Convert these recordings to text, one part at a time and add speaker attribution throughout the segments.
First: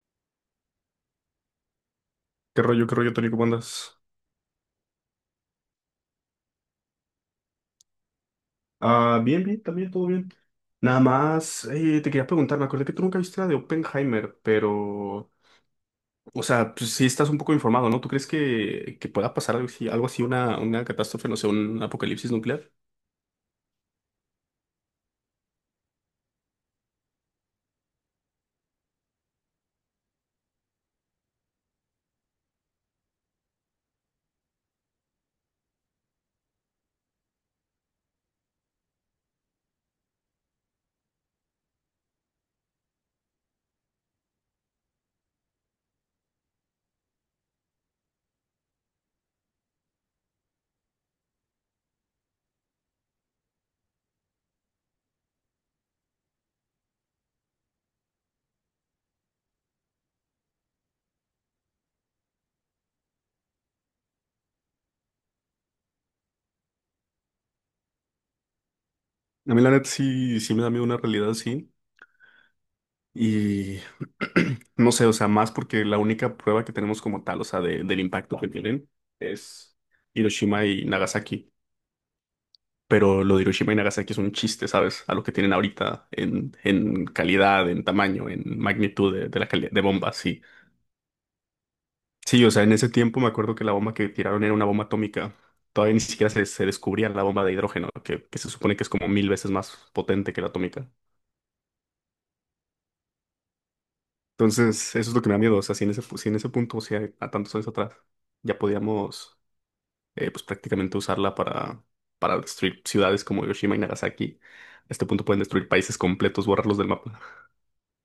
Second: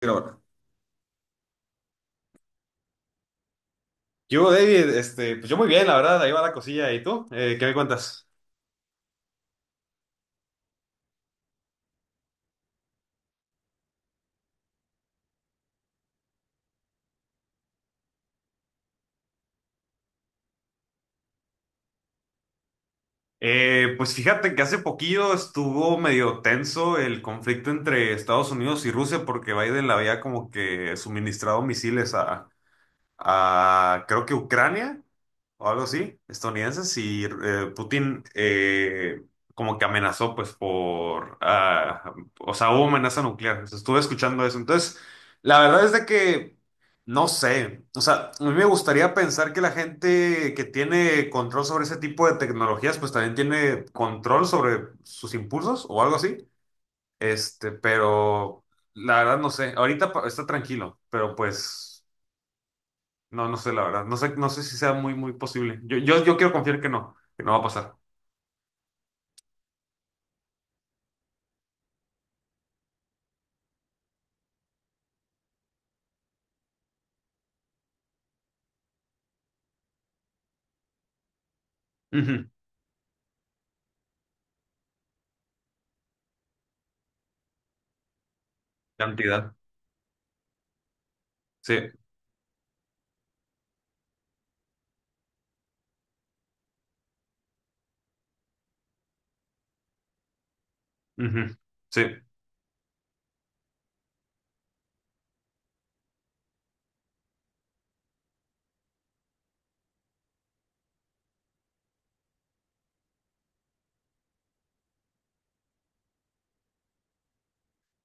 Speaker 1: Grabando.
Speaker 2: Qué rollo, Tony? ¿Cómo andas?
Speaker 1: Yo, David, pues yo muy bien, la verdad, ahí va la cosilla. ¿Y tú? ¿Qué me cuentas?
Speaker 2: Ah, bien, bien, también, todo bien. Nada más, te quería preguntar, me acordé que tú nunca viste la de Oppenheimer, pero, o sea, pues sí estás un poco informado, ¿no? ¿Tú crees que pueda pasar algo así, una catástrofe, no sé, un apocalipsis nuclear?
Speaker 1: Pues fíjate que hace poquillo estuvo medio tenso el conflicto entre Estados Unidos y Rusia porque Biden le había como que suministrado misiles a creo que Ucrania o algo así, estadounidenses, y Putin como que amenazó, pues, o sea, hubo amenaza nuclear. O sea, estuve escuchando eso. Entonces, la verdad es de que, no sé, o sea, a mí me gustaría pensar que la gente que tiene control sobre ese tipo de tecnologías, pues también tiene control sobre sus impulsos o algo así. Pero la verdad no sé, ahorita está tranquilo, pero pues... No, no sé, la verdad. No sé, no sé si sea muy, muy posible. Yo quiero confiar que no va a pasar.
Speaker 2: A mí la neta sí, sí me da miedo una realidad así, y no sé, o sea, más porque la única prueba que tenemos como tal, o sea, del impacto que tienen es Hiroshima y Nagasaki.
Speaker 1: Ujú.
Speaker 2: Pero lo de Hiroshima y Nagasaki es un chiste, ¿sabes? A lo que tienen ahorita en calidad, en tamaño, en magnitud de la
Speaker 1: Cantidad.
Speaker 2: calidad de bombas, sí.
Speaker 1: Sí.
Speaker 2: Sí, o sea, en ese tiempo me acuerdo que la bomba que tiraron era una bomba atómica. Todavía ni siquiera se descubría la bomba de hidrógeno, que se supone que es como mil veces más potente que la atómica.
Speaker 1: Ujú. Sí.
Speaker 2: Entonces, eso es lo que me da miedo. O sea, si en ese, si en ese punto, o sea, a tantos años atrás, ya podíamos, pues prácticamente usarla para destruir ciudades como Hiroshima y Nagasaki. A este punto pueden destruir países completos, borrarlos del mapa.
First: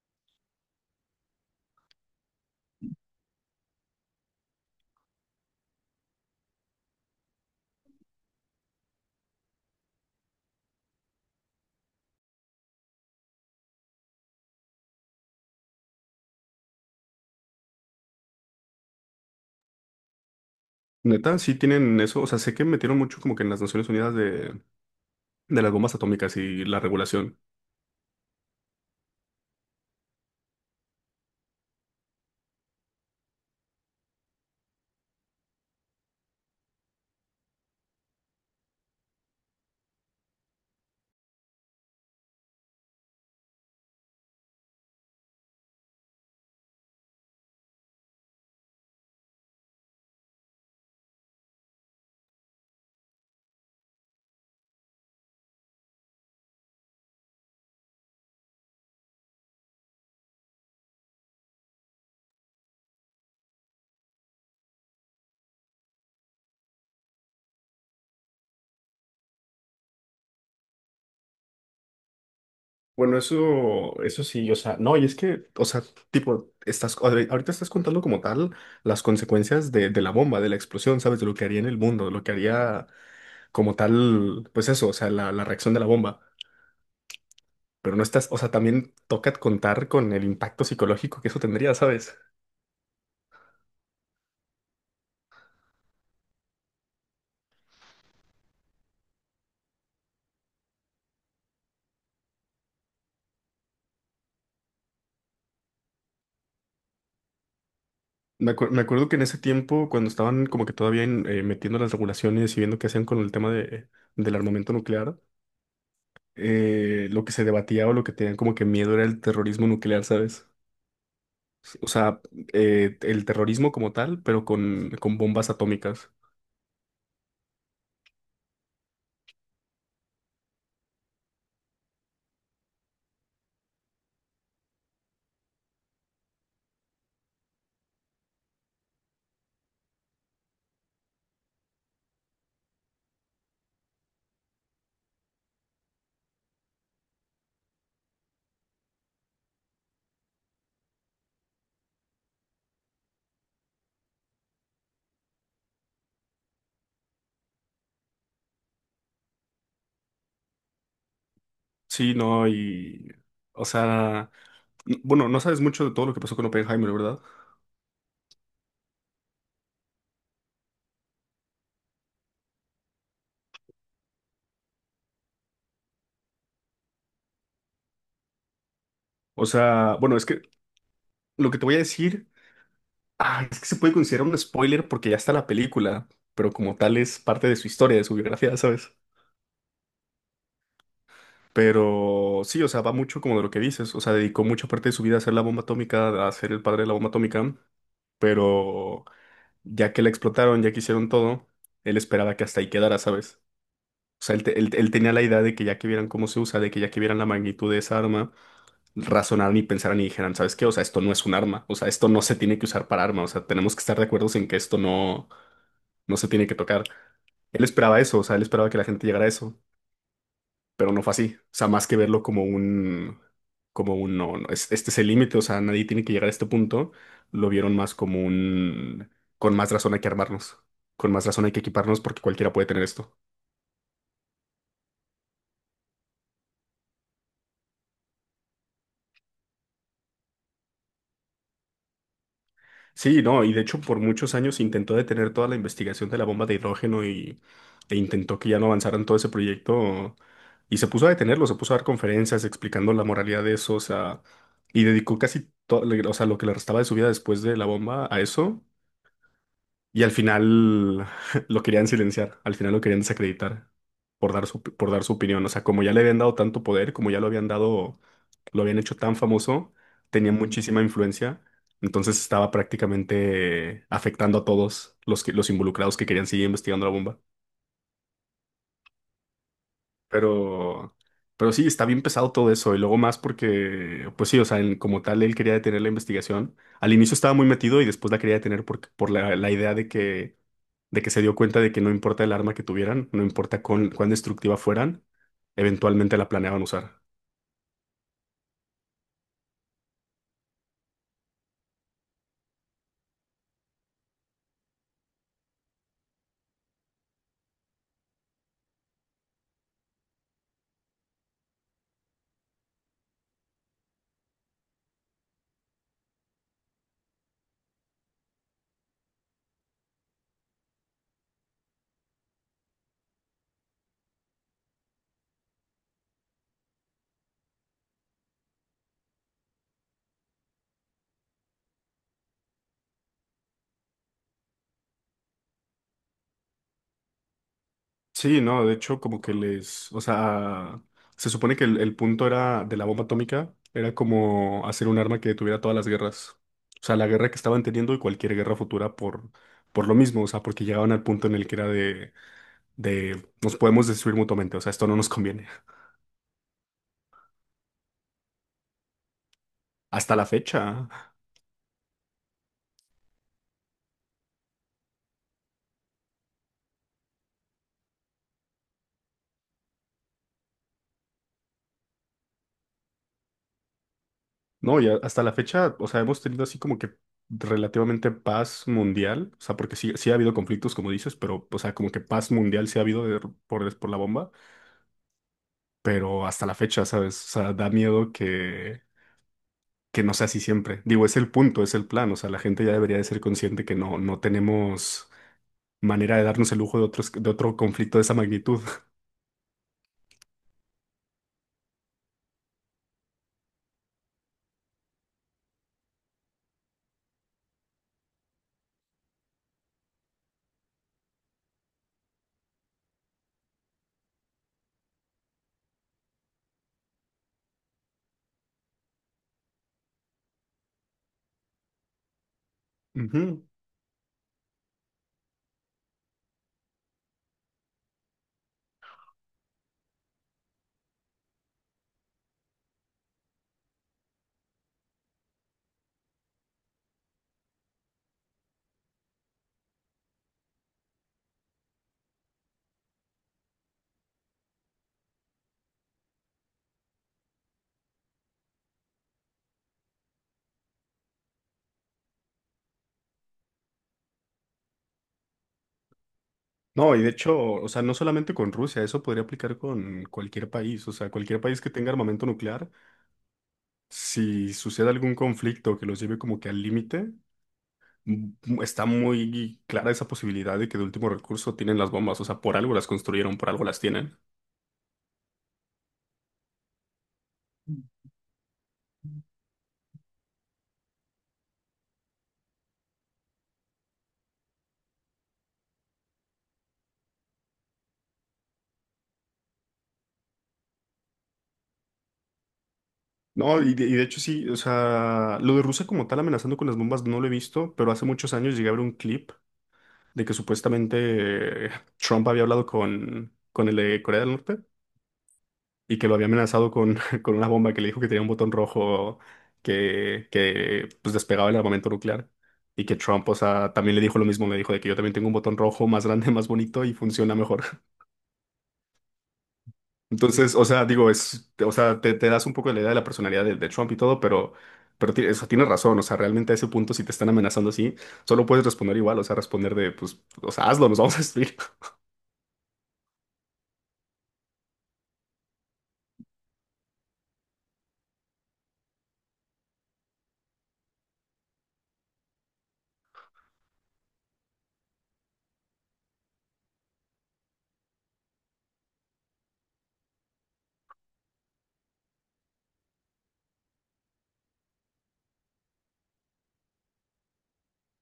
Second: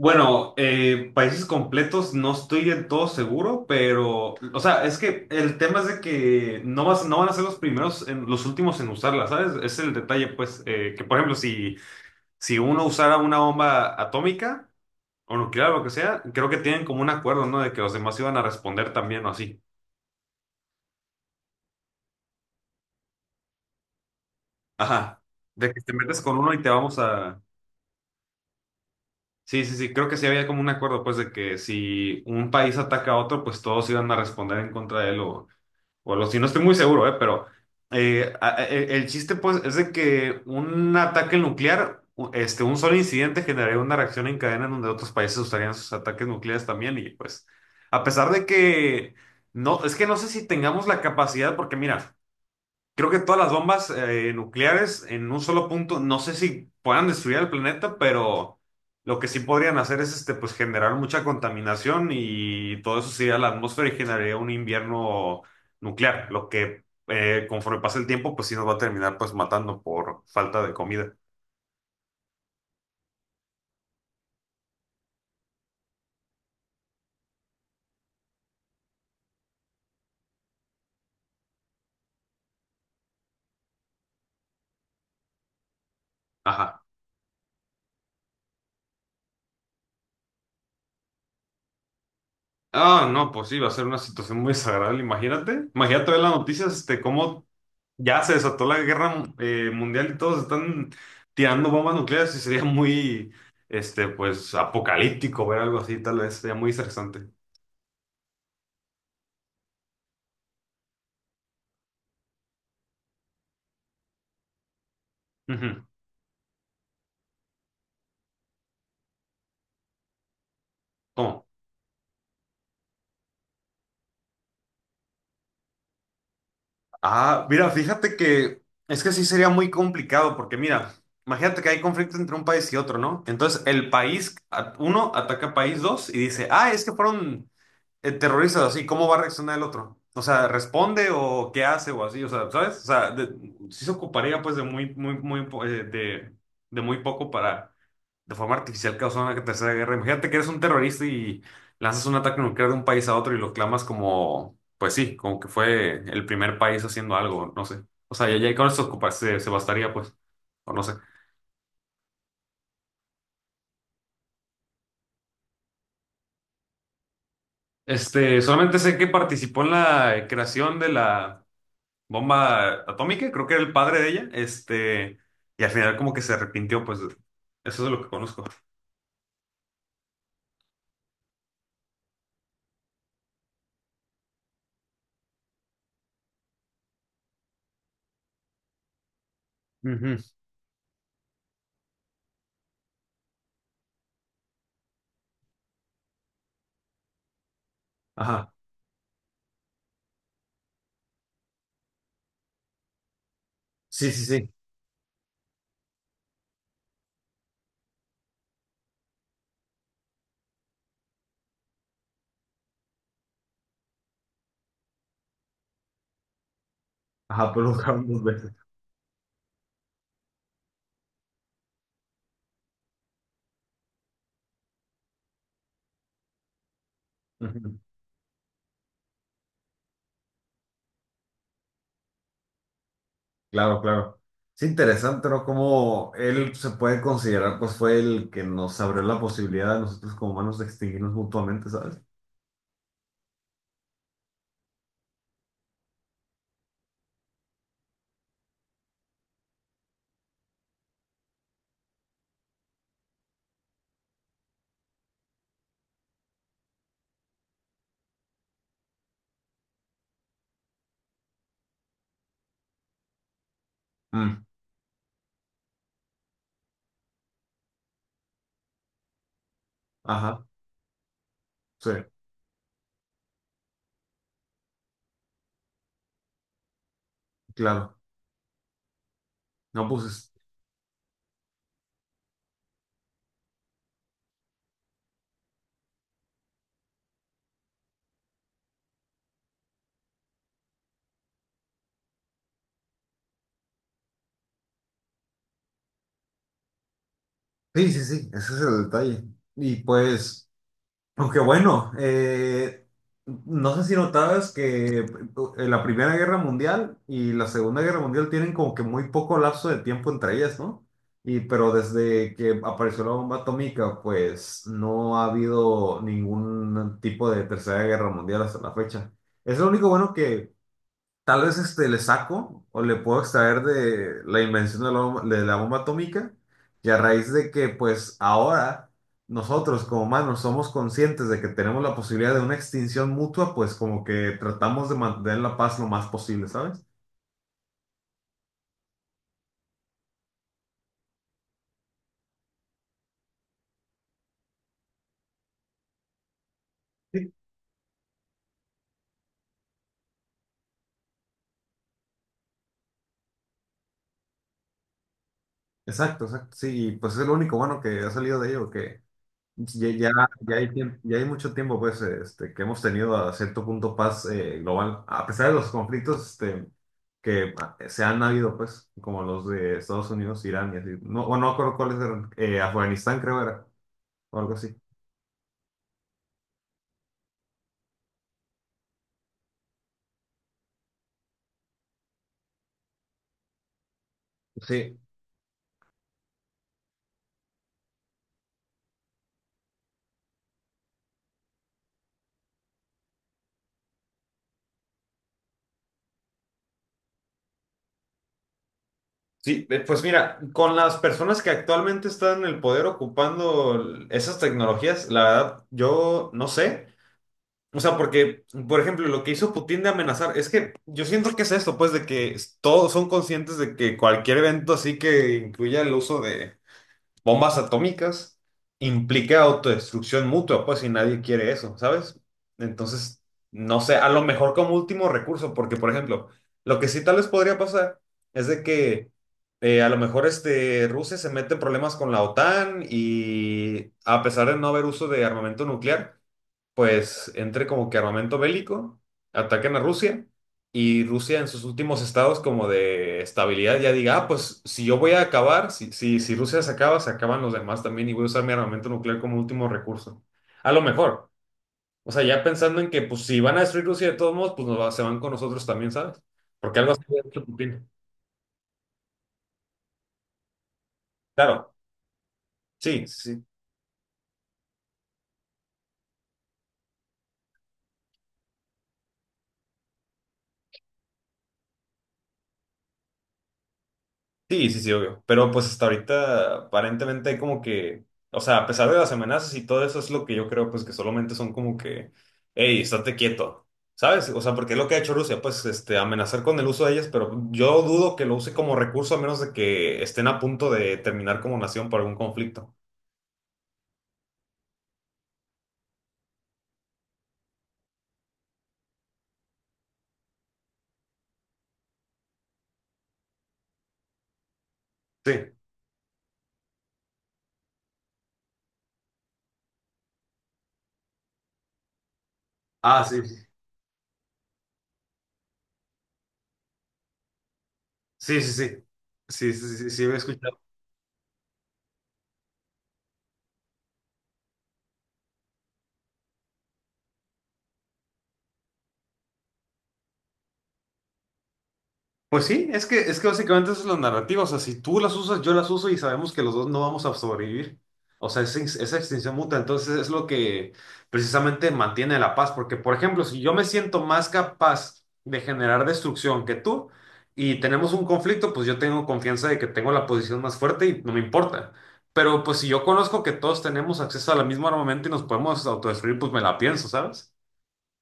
Speaker 1: Bueno, países completos no estoy del todo seguro, pero, o sea, es que el tema es de que no van a ser los primeros, en, los últimos en usarla, ¿sabes? Ese es el detalle, pues, que por ejemplo, si uno usara una bomba atómica o nuclear o lo que sea, creo que tienen como un acuerdo, ¿no? De que los demás iban a responder también o así.
Speaker 2: Neta, sí tienen eso. O sea, sé que metieron mucho como que en las Naciones Unidas
Speaker 1: Ajá,
Speaker 2: de las
Speaker 1: de que te
Speaker 2: bombas
Speaker 1: metes
Speaker 2: atómicas
Speaker 1: con uno y
Speaker 2: y
Speaker 1: te
Speaker 2: la
Speaker 1: vamos
Speaker 2: regulación.
Speaker 1: a... Sí, sí, sí, creo que sí había como un acuerdo, pues, de que si un país ataca a otro, pues todos iban a responder en contra de él o algo así. No estoy muy seguro, ¿eh? Pero el chiste, pues, es de que un ataque nuclear, un solo incidente generaría una reacción en cadena en donde otros países usarían sus ataques nucleares también y, pues, a pesar de que... No, es que no sé si tengamos la capacidad, porque mira... Creo que todas las bombas nucleares en un solo punto, no sé si puedan destruir el planeta, pero lo que sí podrían hacer es pues generar mucha contaminación y todo eso se iría a la atmósfera y generaría un invierno nuclear, lo que conforme pasa el tiempo, pues sí nos va a terminar pues matando por falta de comida.
Speaker 2: Bueno, eso sí, o sea, no, y es que, o sea, tipo, estás, ahorita estás contando como tal las consecuencias de la bomba, de la explosión, ¿sabes? De lo que haría en el mundo, de lo que haría como tal, pues eso, o sea, la reacción de la bomba.
Speaker 1: Ajá.
Speaker 2: Pero no estás, o sea, también toca contar con el impacto psicológico que eso tendría, ¿sabes?
Speaker 1: Ah, no, pues sí, va a ser una situación muy desagradable, imagínate. Imagínate ver las noticias, cómo ya se desató la guerra mundial y todos están tirando bombas nucleares y sería muy, pues, apocalíptico ver algo así, tal vez, sería muy interesante.
Speaker 2: Me acuerdo que en ese tiempo, cuando estaban como que todavía metiendo las regulaciones y viendo qué hacían con el tema de, del armamento nuclear,
Speaker 1: Ujú.
Speaker 2: lo que se debatía o lo que tenían como que miedo era el terrorismo nuclear, ¿sabes?
Speaker 1: ¿Cómo?
Speaker 2: O sea, el terrorismo como tal, pero con bombas atómicas.
Speaker 1: Ah, mira, fíjate que es que sí sería muy complicado porque mira, imagínate que hay conflicto entre un país y otro, ¿no? Entonces uno, ataca a país dos y dice, ah, es que fueron terrorizas así, ¿cómo va a reaccionar el otro? O sea, ¿responde o qué hace o así? O sea, ¿sabes? Sí se ocuparía pues de muy, muy, muy, de muy poco para de forma artificial causar una tercera guerra. Imagínate que eres un terrorista y lanzas un ataque nuclear de un país a otro y lo clamas como, pues sí, como que fue el primer país haciendo algo, no sé. O sea, ya, ya con eso se bastaría pues, o no sé.
Speaker 2: Sí, no, y... O sea, bueno, no sabes mucho de todo lo que pasó con Oppenheimer, ¿verdad?
Speaker 1: Solamente sé que participó en la creación de la bomba atómica, creo que era el padre de ella, y al final como que se arrepintió, pues eso es lo que conozco.
Speaker 2: O sea, bueno, es que lo que te voy a decir. Ah, es que se puede considerar un spoiler porque ya está la película, pero como tal es parte de su historia, de su biografía, ¿sabes?
Speaker 1: Ujú.
Speaker 2: Pero sí, o sea, va mucho como de lo que dices, o sea, dedicó mucha parte de su vida a hacer la bomba atómica, a ser el padre de la bomba atómica,
Speaker 1: Ajá.
Speaker 2: pero ya que la explotaron, ya que hicieron todo, él esperaba que hasta ahí quedara, ¿sabes?
Speaker 1: Sí, sí,
Speaker 2: O sea, él,
Speaker 1: sí.
Speaker 2: él tenía la idea de que ya que vieran cómo se usa, de que ya que vieran la magnitud de esa arma. Razonaran y pensaran y dijeran, ¿sabes qué? O sea, esto no es un arma, o sea, esto no se tiene que usar para arma, o sea, tenemos que estar de acuerdo en que esto no, no se tiene que tocar.
Speaker 1: Ajá,
Speaker 2: Él
Speaker 1: pues lo
Speaker 2: esperaba
Speaker 1: buscaron
Speaker 2: eso,
Speaker 1: dos
Speaker 2: o sea, él
Speaker 1: veces.
Speaker 2: esperaba que la gente llegara a eso, pero no fue así. O sea, más que verlo como un, no, no, este es el límite, o sea, nadie tiene que llegar a este punto, lo vieron
Speaker 1: Ujú.
Speaker 2: más como un, con más razón hay que armarnos, con más razón hay que equiparnos porque cualquiera puede tener esto.
Speaker 1: Claro, claro. Es interesante, ¿no? Cómo él se puede considerar, pues fue el que nos abrió la posibilidad a nosotros como humanos de extinguirnos mutuamente, ¿sabes?
Speaker 2: Sí, no, y de hecho por muchos años intentó detener toda la investigación de la bomba de hidrógeno y, e intentó que ya no avanzaran todo ese proyecto y se puso a detenerlo, se puso a dar conferencias explicando la moralidad de eso, o sea, y dedicó casi todo, o sea, lo que le restaba de su vida después de la bomba a eso y al final lo querían silenciar, al final lo querían desacreditar
Speaker 1: Mm.
Speaker 2: por dar su opinión. O sea, como ya le habían dado tanto poder, como ya lo habían dado, lo habían hecho tan famoso, tenía
Speaker 1: Ajá,
Speaker 2: muchísima influencia.
Speaker 1: sí,
Speaker 2: Entonces estaba prácticamente afectando a todos los, que, los involucrados que querían seguir investigando la bomba.
Speaker 1: claro. No, pues es-
Speaker 2: Pero, pero sí, está bien pesado todo eso. Y luego más porque, pues sí, o sea, como tal, él quería detener la investigación. Al inicio estaba muy metido y después la quería detener por la, la idea de que se dio cuenta de que no importa el arma que tuvieran, no importa cuán, cuán destructiva fueran, eventualmente la planeaban usar.
Speaker 1: sí, sí, sí, ese es el detalle. Y pues. Aunque bueno, no sé si notabas que la Primera Guerra Mundial y la Segunda Guerra Mundial tienen como que muy poco lapso de tiempo entre ellas, ¿no? Y pero desde que apareció la bomba atómica, pues no ha habido ningún tipo de Tercera Guerra Mundial hasta la fecha. Es lo único bueno que tal vez le saco o le puedo extraer de la invención de la bomba atómica y a raíz de que pues ahora nosotros como humanos somos conscientes de que tenemos la posibilidad de una extinción mutua, pues como que tratamos de mantener la paz lo más posible, ¿sabes?
Speaker 2: Sí, no, de hecho, como que les, o sea, se supone que el punto era de la bomba atómica, era como hacer un arma que detuviera todas las guerras. O sea, la guerra
Speaker 1: Sí.
Speaker 2: que estaban teniendo y cualquier guerra futura por lo mismo, o sea, porque llegaban al punto en el que era de nos podemos destruir mutuamente, o sea, esto no nos conviene.
Speaker 1: Exacto, exacto. Sí, y, pues es lo único bueno que ha salido de ello, que ya, ya,
Speaker 2: Hasta la
Speaker 1: ya hay,
Speaker 2: fecha,
Speaker 1: ya hay mucho tiempo pues, que hemos tenido a cierto punto paz global, a pesar de los conflictos este, que se han habido, pues, como los de Estados Unidos, Irán y así. No, o no acuerdo cuáles eran, Afganistán creo era, o algo así.
Speaker 2: no, y hasta la fecha, o sea, hemos tenido así como que relativamente paz mundial, o sea, porque sí, sí ha habido conflictos, como dices, pero, o sea, como que paz mundial sí ha habido por la bomba.
Speaker 1: Sí,
Speaker 2: Pero hasta la fecha, ¿sabes? O sea, da miedo que no sea así siempre. Digo, es el punto, es el plan, o sea, la gente ya debería de ser consciente que no, no tenemos manera de darnos el lujo de otros, de otro conflicto de esa magnitud.
Speaker 1: sí, pues mira, con las personas que actualmente están en el poder ocupando esas tecnologías, la verdad, yo no sé. O sea, porque, por ejemplo, lo que hizo Putin de amenazar, es que yo siento que es esto, pues, de que todos son conscientes de que cualquier evento así que incluya el uso de bombas atómicas implica autodestrucción mutua, pues, y nadie quiere eso, ¿sabes? Entonces,
Speaker 2: Ujú.
Speaker 1: no sé, a lo mejor como último recurso, porque, por ejemplo, lo que sí tal vez podría pasar es de que a lo mejor Rusia se mete en problemas con la OTAN y a pesar de no haber uso de armamento nuclear, pues entre como que armamento bélico, ataquen a Rusia y Rusia en sus últimos estados como de estabilidad ya diga, ah, pues si yo voy a acabar, si Rusia se acaba, se acaban los demás también y voy a usar mi armamento nuclear como último recurso. A lo mejor. O sea, ya pensando en que pues si van a destruir Rusia de todos modos, pues se van con nosotros también, ¿sabes? Porque algo
Speaker 2: No, y
Speaker 1: así
Speaker 2: de
Speaker 1: de
Speaker 2: hecho,
Speaker 1: hecho
Speaker 2: o sea,
Speaker 1: Putin.
Speaker 2: no solamente con Rusia, eso podría aplicar con cualquier país, o sea, cualquier país que
Speaker 1: Claro,
Speaker 2: tenga armamento nuclear,
Speaker 1: sí, sí, sí.
Speaker 2: si sucede algún conflicto que los lleve como que al límite, m- está muy clara esa posibilidad de que de último recurso tienen las bombas, o sea, por algo las construyeron, por algo las tienen.
Speaker 1: Sí, sí, sí, obvio. Pero pues hasta ahorita aparentemente hay como que, o sea, a pesar de las amenazas y todo eso, es lo que yo creo, pues que solamente son como que, hey, estate quieto, ¿sabes? O sea, porque es lo que ha hecho Rusia, pues amenazar con el uso de ellas, pero yo dudo que lo use como recurso a menos de que estén a punto de terminar como nación por algún conflicto.
Speaker 2: No, y de hecho sí, o sea, lo de Rusia como tal amenazando con las bombas no lo he visto, pero hace muchos años llegué a ver un clip de que supuestamente Trump había hablado con el de Corea del Norte
Speaker 1: Sí.
Speaker 2: y que lo había amenazado con, con una bomba que le dijo que tenía un botón rojo que pues despegaba el armamento nuclear y que
Speaker 1: Ah, sí.
Speaker 2: Trump, o sea, también le dijo lo mismo, le dijo de que yo también tengo un botón rojo más grande, más bonito y funciona mejor.
Speaker 1: Sí, sí, sí. Sí, sí, sí, sí, sí,
Speaker 2: Entonces,
Speaker 1: escuchado.
Speaker 2: o sea, digo, es, o sea, te das un poco la idea de la personalidad de Trump y todo, pero, o tienes razón, o sea, realmente a ese punto, si te están amenazando así, solo puedes responder igual, o sea, responder de, pues, o sea, hazlo, nos vamos a destruir.
Speaker 1: Pues sí, es que básicamente esa es la narrativa. O sea, si tú las usas, yo las uso y sabemos que los dos no vamos a sobrevivir. O sea, esa extinción mutua. Entonces es lo que precisamente mantiene la paz. Porque, por ejemplo, si yo me siento más capaz de generar destrucción que tú y tenemos un conflicto, pues yo tengo confianza de que tengo la posición más fuerte y no me importa. Pero pues si yo conozco que todos tenemos acceso a la misma armamento y nos podemos autodestruir, pues me la pienso, ¿sabes?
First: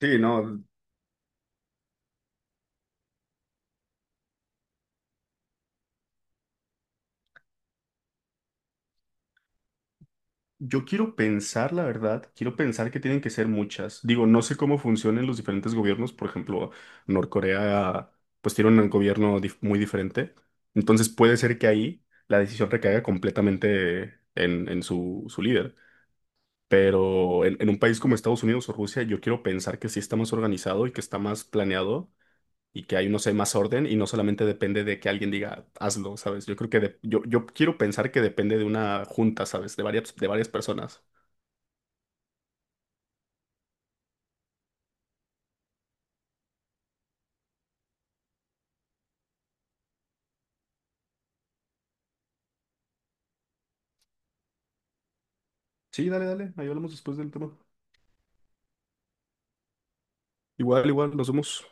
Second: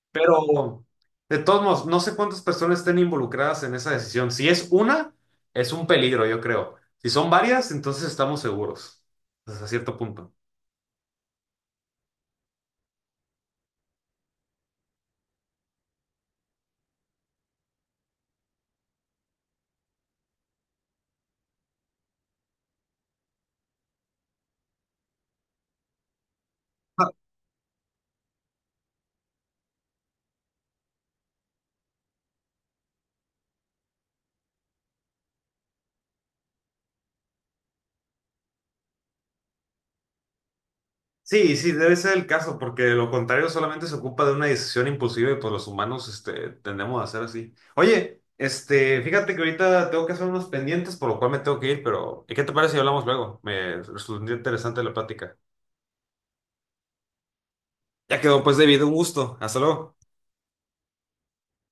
Speaker 2: Sí, no,
Speaker 1: Pero, de todos modos, no sé cuántas personas estén involucradas en esa decisión. Si es una, es un peligro, yo creo. Si son varias, entonces estamos seguros, hasta cierto punto.
Speaker 2: yo quiero pensar, la verdad, quiero pensar que tienen que ser muchas. Digo, no sé cómo funcionan los diferentes gobiernos, por ejemplo, Norcorea, pues tiene un gobierno muy diferente, entonces puede ser que ahí la decisión recaiga completamente en su, su líder.
Speaker 1: Ah,
Speaker 2: Pero en un país como Estados Unidos o Rusia, yo quiero pensar que sí está más organizado y que está más planeado y que hay, no sé, más orden y no solamente depende de que alguien diga, hazlo, ¿sabes? Yo creo que yo, yo quiero pensar que depende de una junta, ¿sabes? De varias personas.
Speaker 1: sí, sí, debe ser el caso, porque de lo contrario solamente se ocupa de una decisión impulsiva y pues los humanos, tendemos a hacer así. Oye, fíjate que ahorita tengo que hacer unos pendientes, por lo cual me tengo que ir, pero ¿qué te parece si hablamos luego? Me resultó interesante la plática.
Speaker 2: Sí, dale, dale, ahí hablamos después del tema.
Speaker 1: Ya quedó, pues, David, un gusto. Hasta luego.
Speaker 2: Igual, igual, nos vemos.